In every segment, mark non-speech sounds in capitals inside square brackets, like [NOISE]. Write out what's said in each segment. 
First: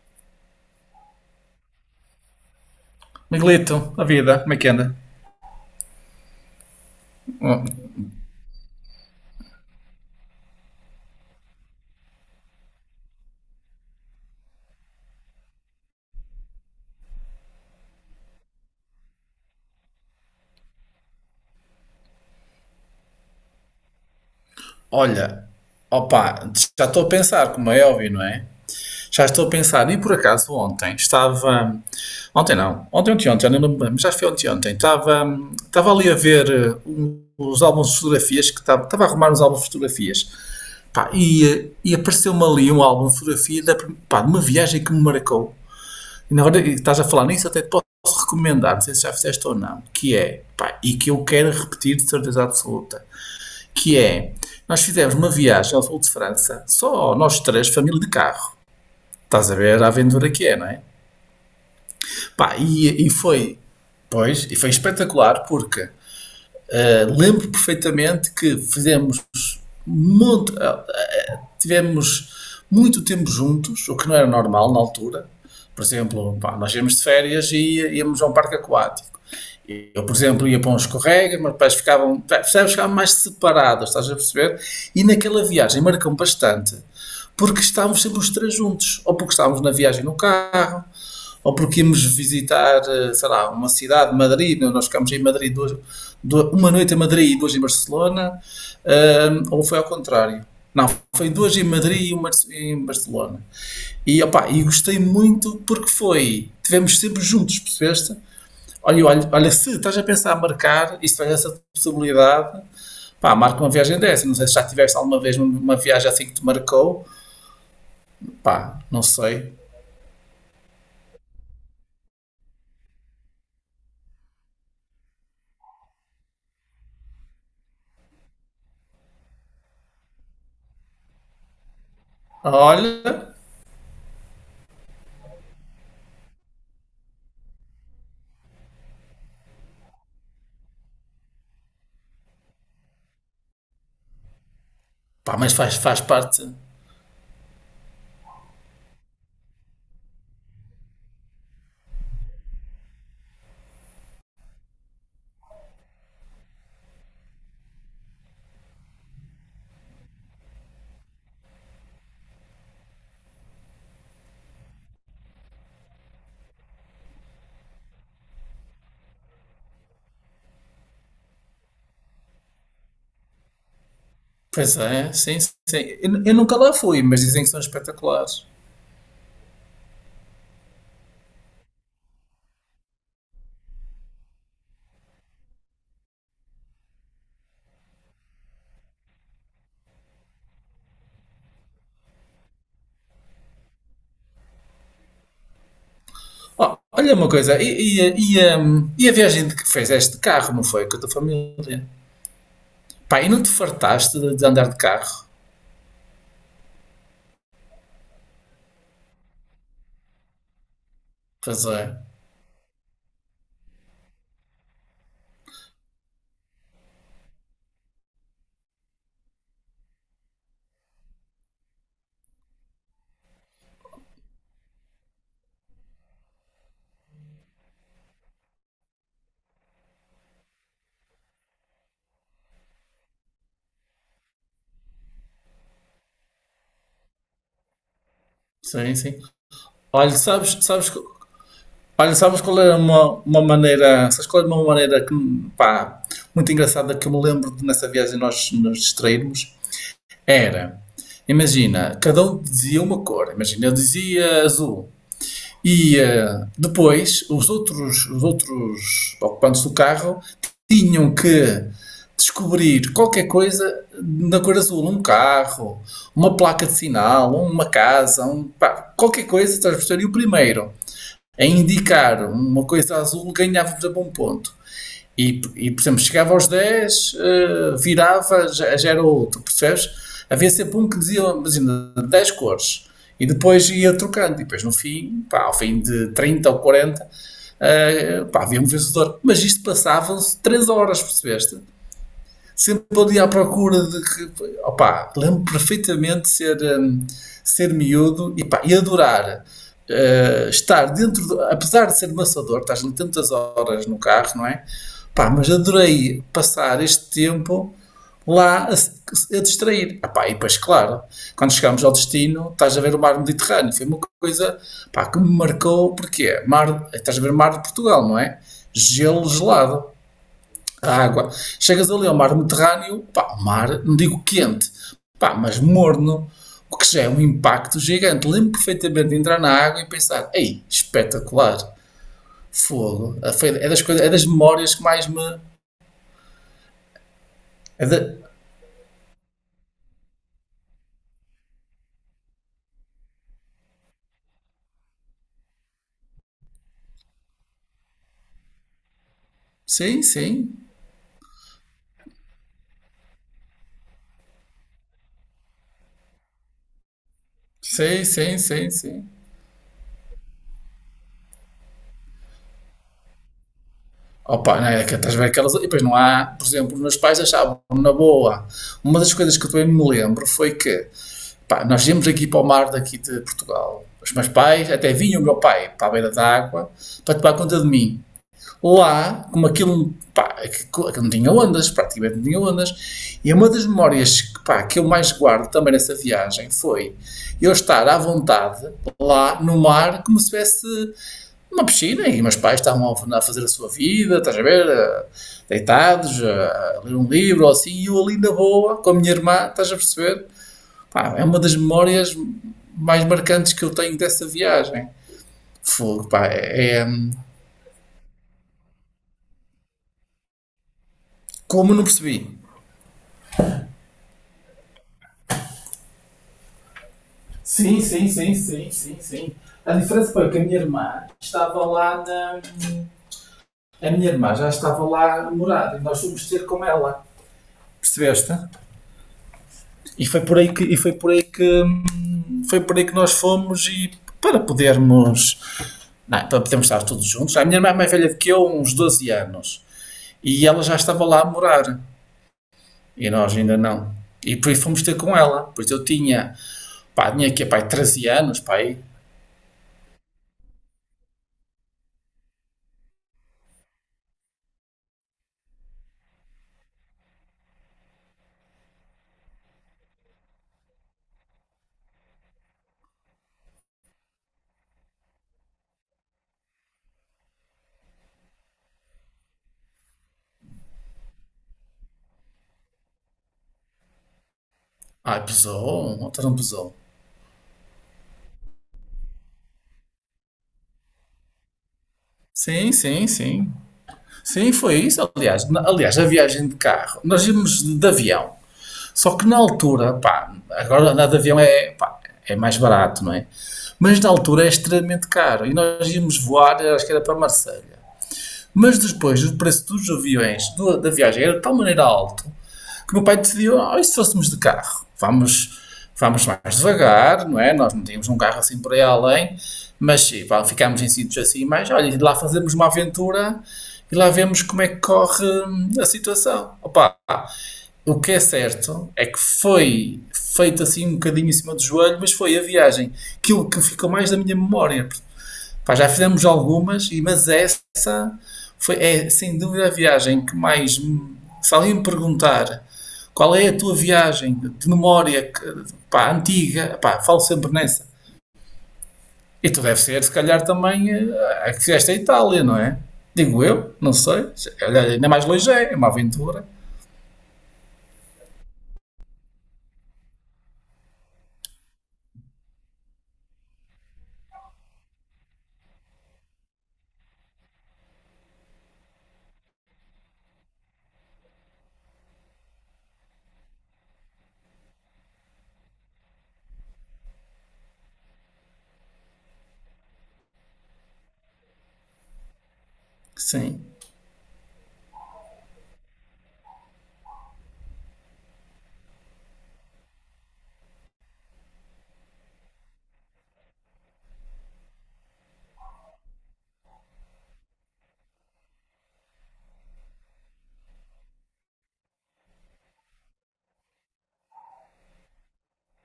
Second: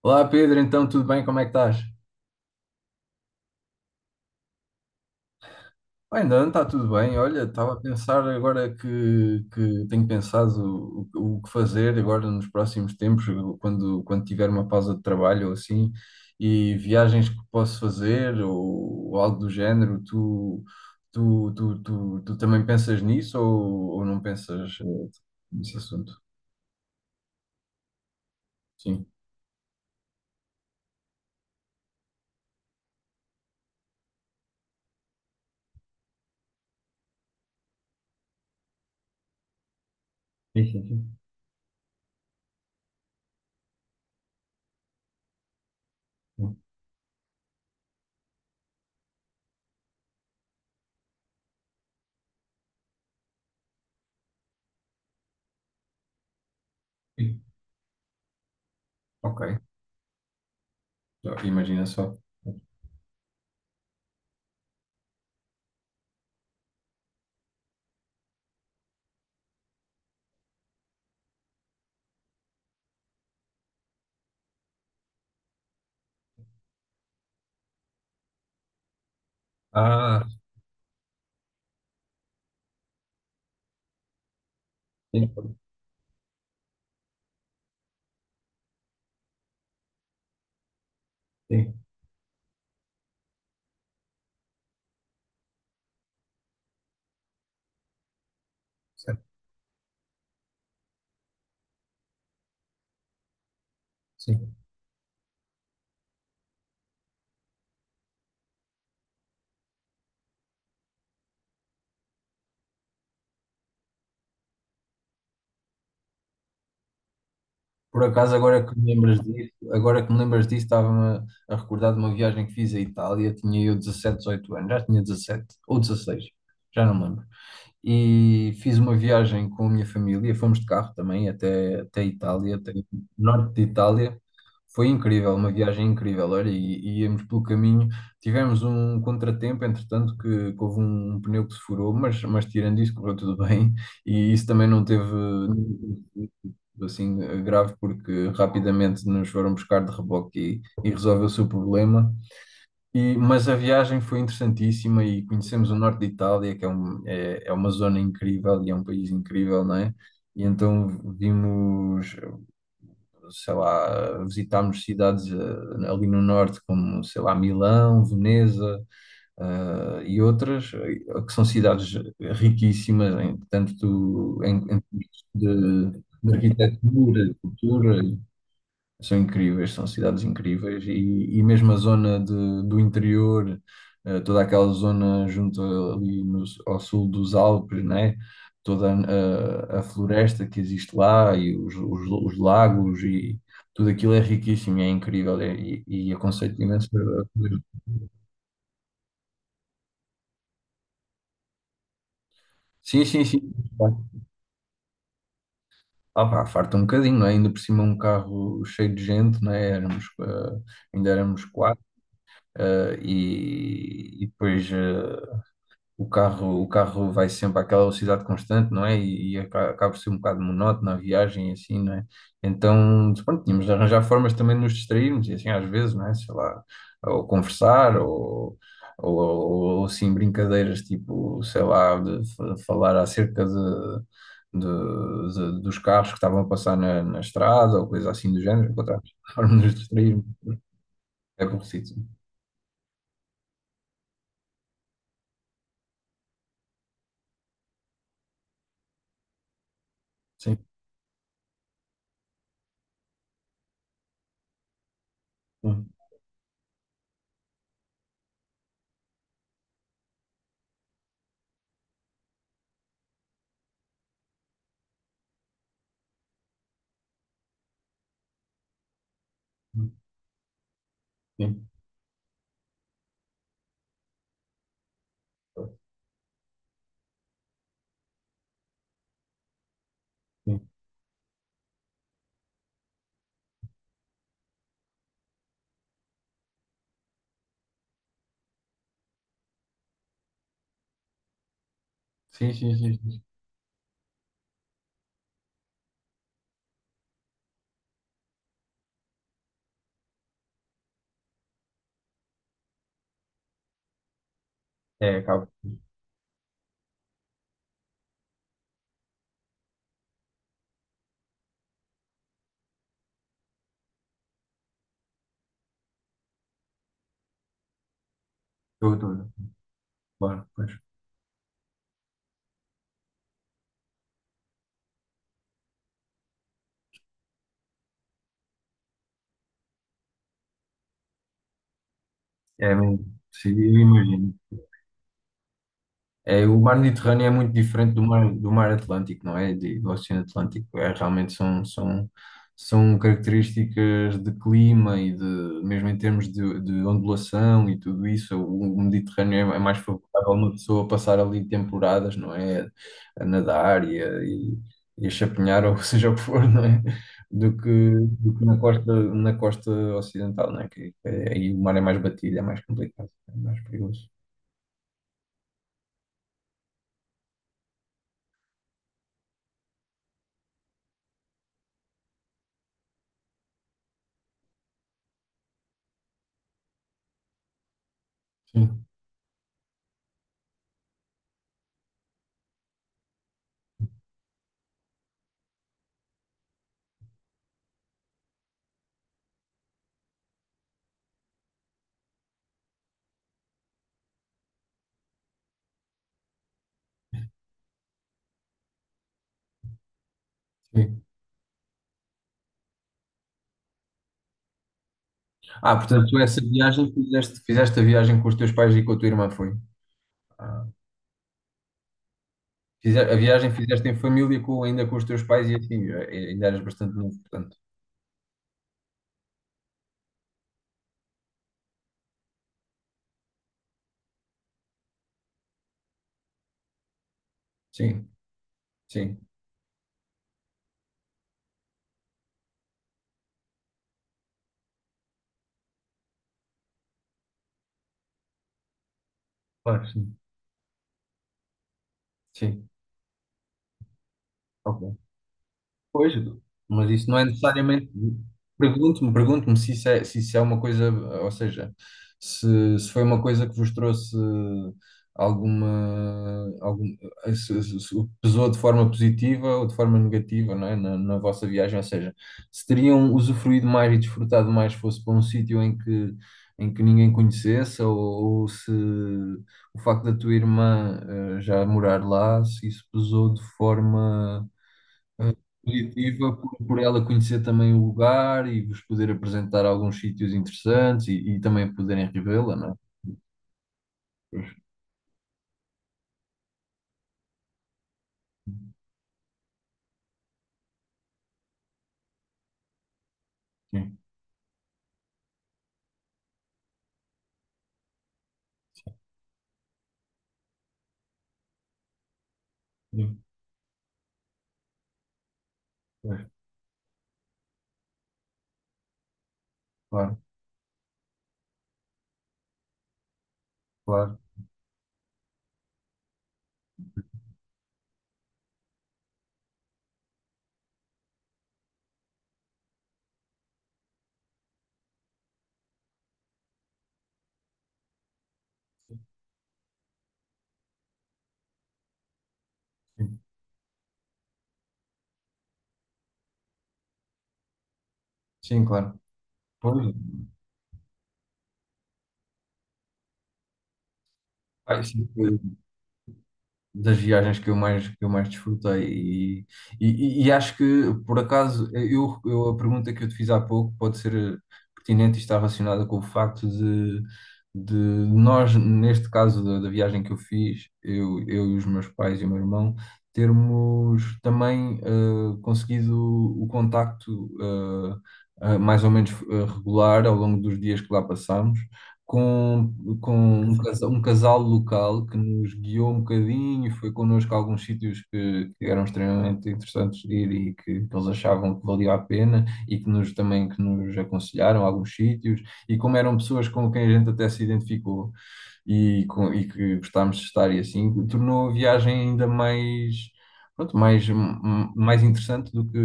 Olá Pedro, então tudo bem? Como é que estás? Miguelito, a vida, como é que anda? Bem, não, está tudo bem. Olha, Hum. estava a pensar agora que tenho pensado o que fazer agora nos próximos tempos, quando tiver uma pausa de trabalho ou assim, e viagens que posso fazer ou algo do género. Tu também pensas nisso ou não pensas Olha, nesse assunto? opa, já estou a pensar, como é óbvio, não é? Sim. Já estou a pensar, e por acaso ontem estava. Ontem não, ontem, ontem, ontem, já nem lembro bem, mas já foi ontem, ontem. Estava ali a ver os álbuns de fotografias, que estava a arrumar os álbuns de fotografias. Sim, Pá, sim, e apareceu-me ali um álbum de fotografia pá, de uma viagem que me marcou. E na sim. hora que estás a falar nisso, até te posso recomendar, não sei se já fizeste ou não, que é, pá, e que eu quero repetir de certeza absoluta, que é, nós fizemos uma viagem ao sul de França, só nós Sim. três, família de carro. Ok. Estás a ver a aventura que é, não é? Então, imagina só. Pá, e foi, pois, e foi espetacular, porque lembro perfeitamente que fizemos tivemos muito tempo juntos, o que não era normal na altura. Por exemplo, pá, nós íamos de férias e íamos a um parque aquático. Eu, por Ah, exemplo, ia para uns escorrega, meus pais ficavam, percebes, ficavam mais separados, estás a perceber? E sim, naquela viagem marcam bastante, porque estávamos sempre os três juntos, ou porque estávamos na viagem no carro, ou sim, porque íamos visitar, sei lá, uma cidade, Madrid, né? Nós ficámos em Madrid duas, uma noite em Madrid e duas em Barcelona, certo. Ou foi ao contrário. Não, foi duas em Madrid e uma em Barcelona. E, opa, Sim. e gostei muito porque foi, tivemos sempre juntos, percebeste? Olha, olha, olha, se estás a pensar em marcar e se tens essa possibilidade, pá, marca uma viagem dessa. Não sei se já tiveste alguma vez uma viagem assim que te marcou, Por acaso, agora que pá, me não lembras disso, sei. agora que me lembras disso, estava-me a recordar de uma viagem que fiz à Itália. Tinha eu 17, 18 anos, já tinha 17 ou 16, já não me lembro, e fiz uma viagem com a minha família. Fomos de carro também até Itália, até o Olha, norte de Itália. Foi incrível, uma viagem incrível. Olha, e, íamos pelo caminho. Tivemos um contratempo, entretanto, que houve um pneu que se furou, mas tirando isso, correu tudo bem. [LAUGHS] E isso também não teve pá, mas faz parte. assim grave, porque rapidamente nos foram buscar de reboque e resolveu-se o problema. E mas a viagem foi interessantíssima e conhecemos o norte de Itália, que é uma zona incrível e é um país incrível, não é? E então vimos, sei lá, visitámos cidades ali no norte, como, sei lá, Milão, Veneza, e outras, que são cidades riquíssimas, em, tanto em, Pois em é, termos sim, sim. de, de Eu nunca lá fui, mas arquitetura, de dizem que são cultura, espetaculares. são incríveis, são cidades incríveis, e mesmo a zona do interior, toda aquela zona junto ali no, ao sul dos Alpes, né? Toda a floresta que existe lá, e os lagos, e tudo aquilo é riquíssimo e é incrível, e aconselho Ó, imenso olha uma fazer. coisa, e a viagem de que fizeste de carro, não foi? Com a tua família? Sim, Pá, sim, e não te sim. fartaste de andar de carro? Ah, pá, farta um bocadinho, não é? Ainda por cima um carro cheio de gente, não é? Éramos, ainda éramos Pois quatro. é, E depois, o carro vai sempre àquela velocidade constante, não é? E acaba por ser um bocado monótono a viagem, e assim, não é? Então, pronto, tínhamos de arranjar formas também de nos distrairmos, e assim, às vezes, não é? Sei lá, ou conversar, ou, ou, assim, brincadeiras, tipo, sei lá, de falar acerca de, dos carros que estavam a passar na estrada ou coisa assim do género. sim, Encontramos sim. formas de nos Olha, distrairmos. sabes, sabes que É por si. Olha, sabes qual é uma maneira, sabes qual é uma maneira que, pá, muito engraçada que eu me lembro de nessa viagem nós nos distrairmos? Sim, Era, imagina, cada um dizia uma cor, imagina, eu dizia azul. Depois os outros ocupantes do carro tinham que descobrir qualquer coisa na cor azul, um carro, uma placa de sinal, uma casa, um, pá, qualquer coisa, estás a perceber? E o primeiro a sim, indicar uma coisa azul, ganhávamos a bom ponto. E por exemplo, chegava aos 10 virava, já era outro, percebes? Havia sempre um que dizia, imagina, 10 cores. E depois ia trocando. E depois no fim, pá, ao fim de 30 ou 40 pá, havia um vencedor. Mas isto passavam-se 3 horas, percebeste? sim, sim, sim, Sempre sim. ali Sim. à procura de que. Opá, lembro perfeitamente de ser miúdo e, pá, e adorar. Estar dentro, do, apesar de ser maçador, estás ali tantas horas no carro, não é? É, Pá, acaba. mas adorei passar este tempo lá a distrair. Ah, pá, e depois, claro, quando chegámos ao destino, estás a ver o mar Mediterrâneo. Foi uma coisa pá, que me marcou, porque é mar, estás a ver o mar de Portugal, não é? Tudo, Gelo tudo. gelado Claro, pois. a água. Chegas ali ao mar Mediterrâneo, pá, mar, não digo quente, pá, mas morno, o que já é um impacto gigante. Lembro perfeitamente de entrar na água e pensar, ei, espetacular, É mesmo. fogo. Sim, É eu das coisas, é das imagino. memórias que mais me... É, o mar Mediterrâneo é muito é diferente do da- mar Atlântico, não é? Do Oceano Atlântico. É, realmente são, são características de clima e de, mesmo em termos de ondulação e tudo isso. O Mediterrâneo é mais Sim, favorável a uma sim, pessoa passar ali temporadas, não é? A nadar, e a chapinhar, ou [LAUGHS] seja o que for, não é? Do que, sim, do sim, que na sim, costa, sim. na costa ocidental, não é? Que é aí o mar é mais batido, é mais complicado, é mais perigoso. Opa, não é que estás a ver aquelas... E depois não há, por exemplo, os meus pais achavam, na boa, uma das coisas que eu também me lembro foi que pá, nós íamos aqui para o mar daqui de Portugal. Os meus pais, até vinha o meu pai para a beira da água para tomar conta de mim. Sim, Lá, como aquilo, pá, aquilo não tinha ondas, praticamente não tinha ondas, e uma das memórias que, pá, que eu mais guardo também nessa viagem foi eu estar à vontade lá no mar como se tivesse uma piscina e meus pais estavam a fazer a sua vida, estás a ver, deitados, a ler um livro ou assim, e eu ali na boa com a minha irmã, estás a perceber? sim. Pá, é uma das memórias mais marcantes que eu tenho dessa viagem. Ah, portanto, Fogo, tu pá, essa viagem fizeste, a viagem com os teus pais e com a tua irmã, foi? Ah, Como não percebi? A viagem fizeste em família, ainda com os teus pais e assim, ainda eras bastante novo, portanto. Sim, sim, sim, sim, sim, sim. A diferença foi que a minha irmã estava lá na. A minha irmã já estava lá a morar e nós fomos ter com ela. Sim, Percebeste? sim, E foi por aí que. E foi por aí que. Foi por aí que nós fomos e para podermos. Não, é, para podermos estar todos juntos. A minha irmã é mais velha do que eu, uns 12 anos. claro, sim, E ela já estava lá a morar. sim. E nós ainda não. E por isso Ok. fomos ter com ela. Pois eu Pois, tinha, mas isso pá, não é tinha aqui, pá, necessariamente. 13 anos, pá, aí. Pergunto-me se isso é, uma coisa, ou seja, se foi uma coisa que vos trouxe alguma, se, se pesou de forma positiva ou de forma negativa, não é? Na vossa viagem, ou seja, se teriam usufruído mais e desfrutado mais se fosse para um sítio em que ninguém conhecesse, ou se o facto da tua irmã já morar lá, se isso pesou de forma Ai, pesou, outra não positiva por, pesou. por ela conhecer também o lugar e vos poder apresentar alguns sítios interessantes, e também poderem revê-la, não Sim, é? sim, sim. Sim, Pois, foi isso. Aliás, aliás, a viagem de carro, nós íamos de avião. Só que na altura, pá, agora andar de avião é, pá, é mais barato, não é? sim, Mas na altura é extremamente caro. E nós íamos voar, acho que era para Marselha. Mas depois o preço dos aviões da viagem era de tal maneira alto que o meu pai sim, decidiu, oh, e se fôssemos de carro? Vamos, vamos pois, mais devagar, não é? Nós não tínhamos um carro assim por aí além, mas claro, pá, ficámos em sítios assim, mas olha, e lá fazemos uma aventura e lá claro, vemos como é que corre a situação. Opa, o que é certo é que foi feito assim um bocadinho em cima do joelho, mas foi a viagem, aquilo que ficou mais da minha memória, pá, já fizemos algumas, mas essa foi, é sem dúvida a viagem que mais. Se alguém me perguntar sim, qual é a tua viagem de memória pá, antiga, pá, falo sempre nessa. sim, claro. E tu deve Pois, ser, se calhar, também a que fizeste a Itália, não é? Digo eu, não sei. ai, Olha, sim, ainda mais longe é, é uma aventura. das viagens que eu mais, desfrutei. E, e acho que, por acaso, eu, a pergunta que eu te fiz há pouco pode ser pertinente e está relacionada com o facto de nós, neste caso da viagem que eu fiz, eu, e os meus pais e o meu irmão, termos também conseguido o contacto mais ou menos regular ao longo dos dias que lá passámos com, com um Sim, casal local que nos guiou um bocadinho, foi connosco a alguns sítios que eram extremamente interessantes de ir, e que eles achavam que valia a pena, e que nos também que nos aconselharam a alguns sítios, e como eram pessoas com quem a gente até se identificou e que gostámos de estar e assim, tornou a viagem ainda mais, pronto, mais interessante do que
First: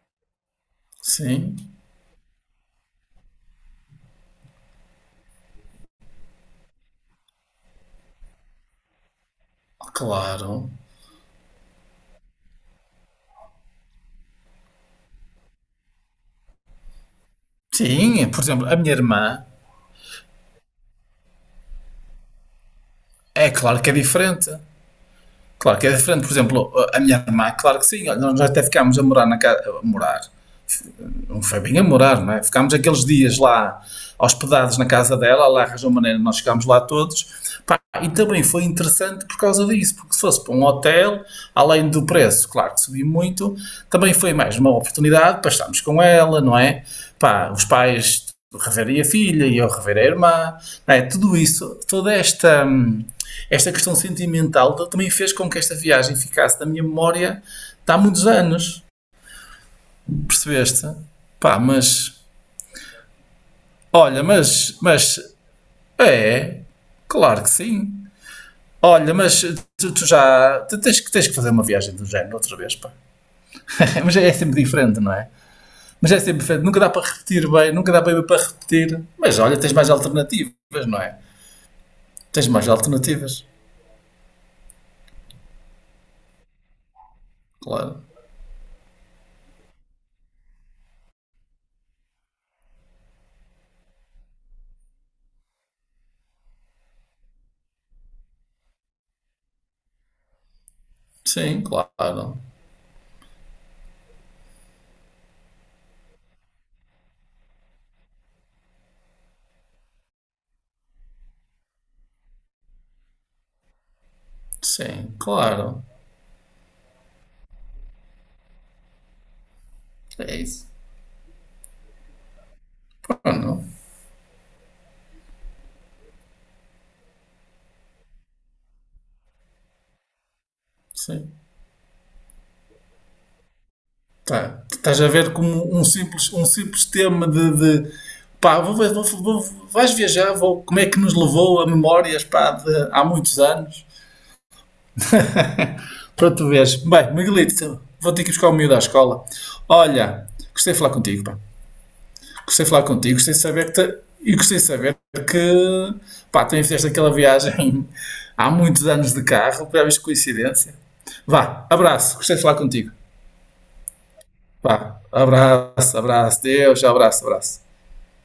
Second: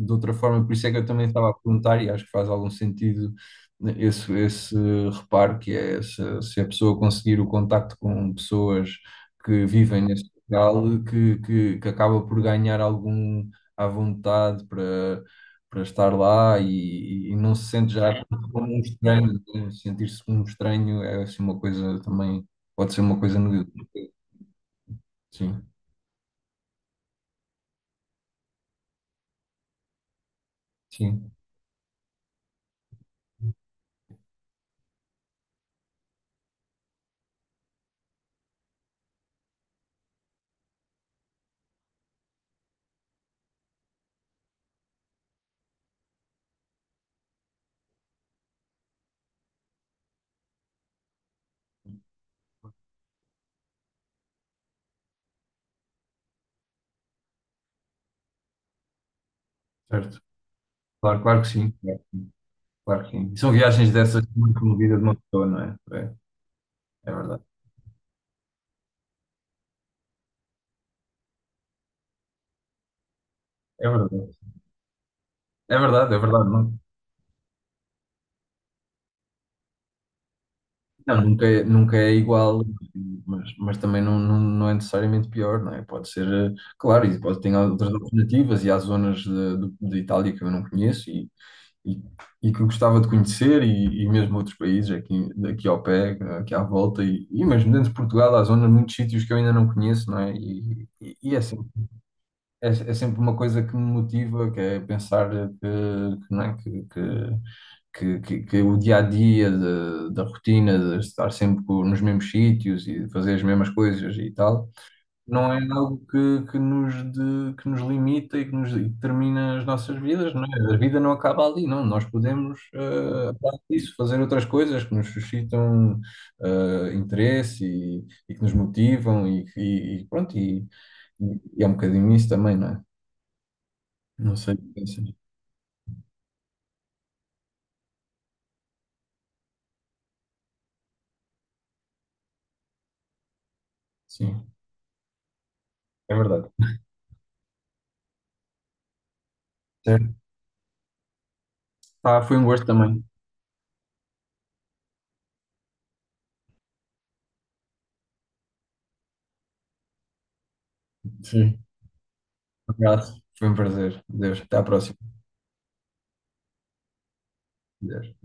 de outra forma. Por isso é que eu também estava a sim, perguntar, e acho que faz algum sentido, né, esse reparo, que é se, a pessoa conseguir o contacto com pessoas que vivem nesse claro. local, que acaba por ganhar algum à vontade para estar lá, e não se sente já Sim, por exemplo, a um minha estranho, irmã, né? Sentir-se um estranho é assim uma coisa também, pode ser uma coisa é claro negativa. que é diferente. Sim, Claro que é diferente, por exemplo, a minha irmã, claro que sim, olha, nós até ficámos a morar na casa, a morar, sim, não foi bem a morar, não é? Ficámos aqueles dias lá hospedados na casa dela, lá arranjou maneira, nós ficámos lá todos. Pá, e também foi interessante por causa disso, porque se fosse para um hotel, além do preço, claro que subiu muito, também foi mais uma oportunidade para estarmos com ela, não é? Pá, os pais reverem a filha e eu rever a irmã, não é? Tudo isso, toda esta. Esta questão sentimental também fez com que esta viagem ficasse na minha memória de há muitos anos, certo. percebeste? Claro, claro que Pá, sim, é, mas claro que sim. E são viagens olha, dessas muito mas, comovidas de uma mas pessoa, não é? É, é, é claro verdade, que sim. Olha, mas tu já tens que fazer uma viagem do género outra vez, pá. é [LAUGHS] Mas é verdade. sempre diferente, não é? É Mas verdade, é é sempre verdade. diferente, Não, nunca dá para repetir bem, nunca dá bem para repetir. Mas olha, tens mais alternativas, não é? não, nunca nunca é Tens igual, mais alternativas, mas também não, não é necessariamente pior, não é? Pode ser, claro, e pode ter outras claro. alternativas, e há zonas de Itália que eu não conheço, e, e que gostava de conhecer, e mesmo outros países aqui, ao pé, aqui à volta, e mesmo dentro de Portugal há zonas, muitos sítios que eu ainda não conheço, não é? E é Sim, sempre, claro. é sempre uma coisa que me motiva, que é pensar que, não é? Que o dia a dia da rotina, de estar sempre nos mesmos sítios e fazer as mesmas coisas e tal, Sim, não é claro. algo que nos limita e que determina as nossas vidas, É não isso. é? A vida não acaba ali, não. Nós podemos, Pronto, aparte disso, fazer outras coisas que nos suscitam, interesse, e que nos motivam, e pronto, e, sim. e- e é um bocadinho isso também, não é? Não sei o Tá, que estás a pensas. ver como um simples tema de, pá, vais viajar, como é que nos levou a memórias pá, de há muitos anos Sim, é para verdade. tu veres. Bem, Miguelito, vou ter que ir buscar o miúdo à escola. Certo. Olha, gostei de falar contigo, pá. Ah, foi um gosto Gostei de falar também. contigo, gostei de saber e gostei de saber que pá, também fizeste aquela viagem [LAUGHS] há muitos anos de carro, para ver coincidência. Sim. Vá, abraço, gostei de falar contigo. Obrigado. Foi um prazer. Deus, até à próxima. Vá, abraço, abraço, Deus, abraço, abraço. Adeus.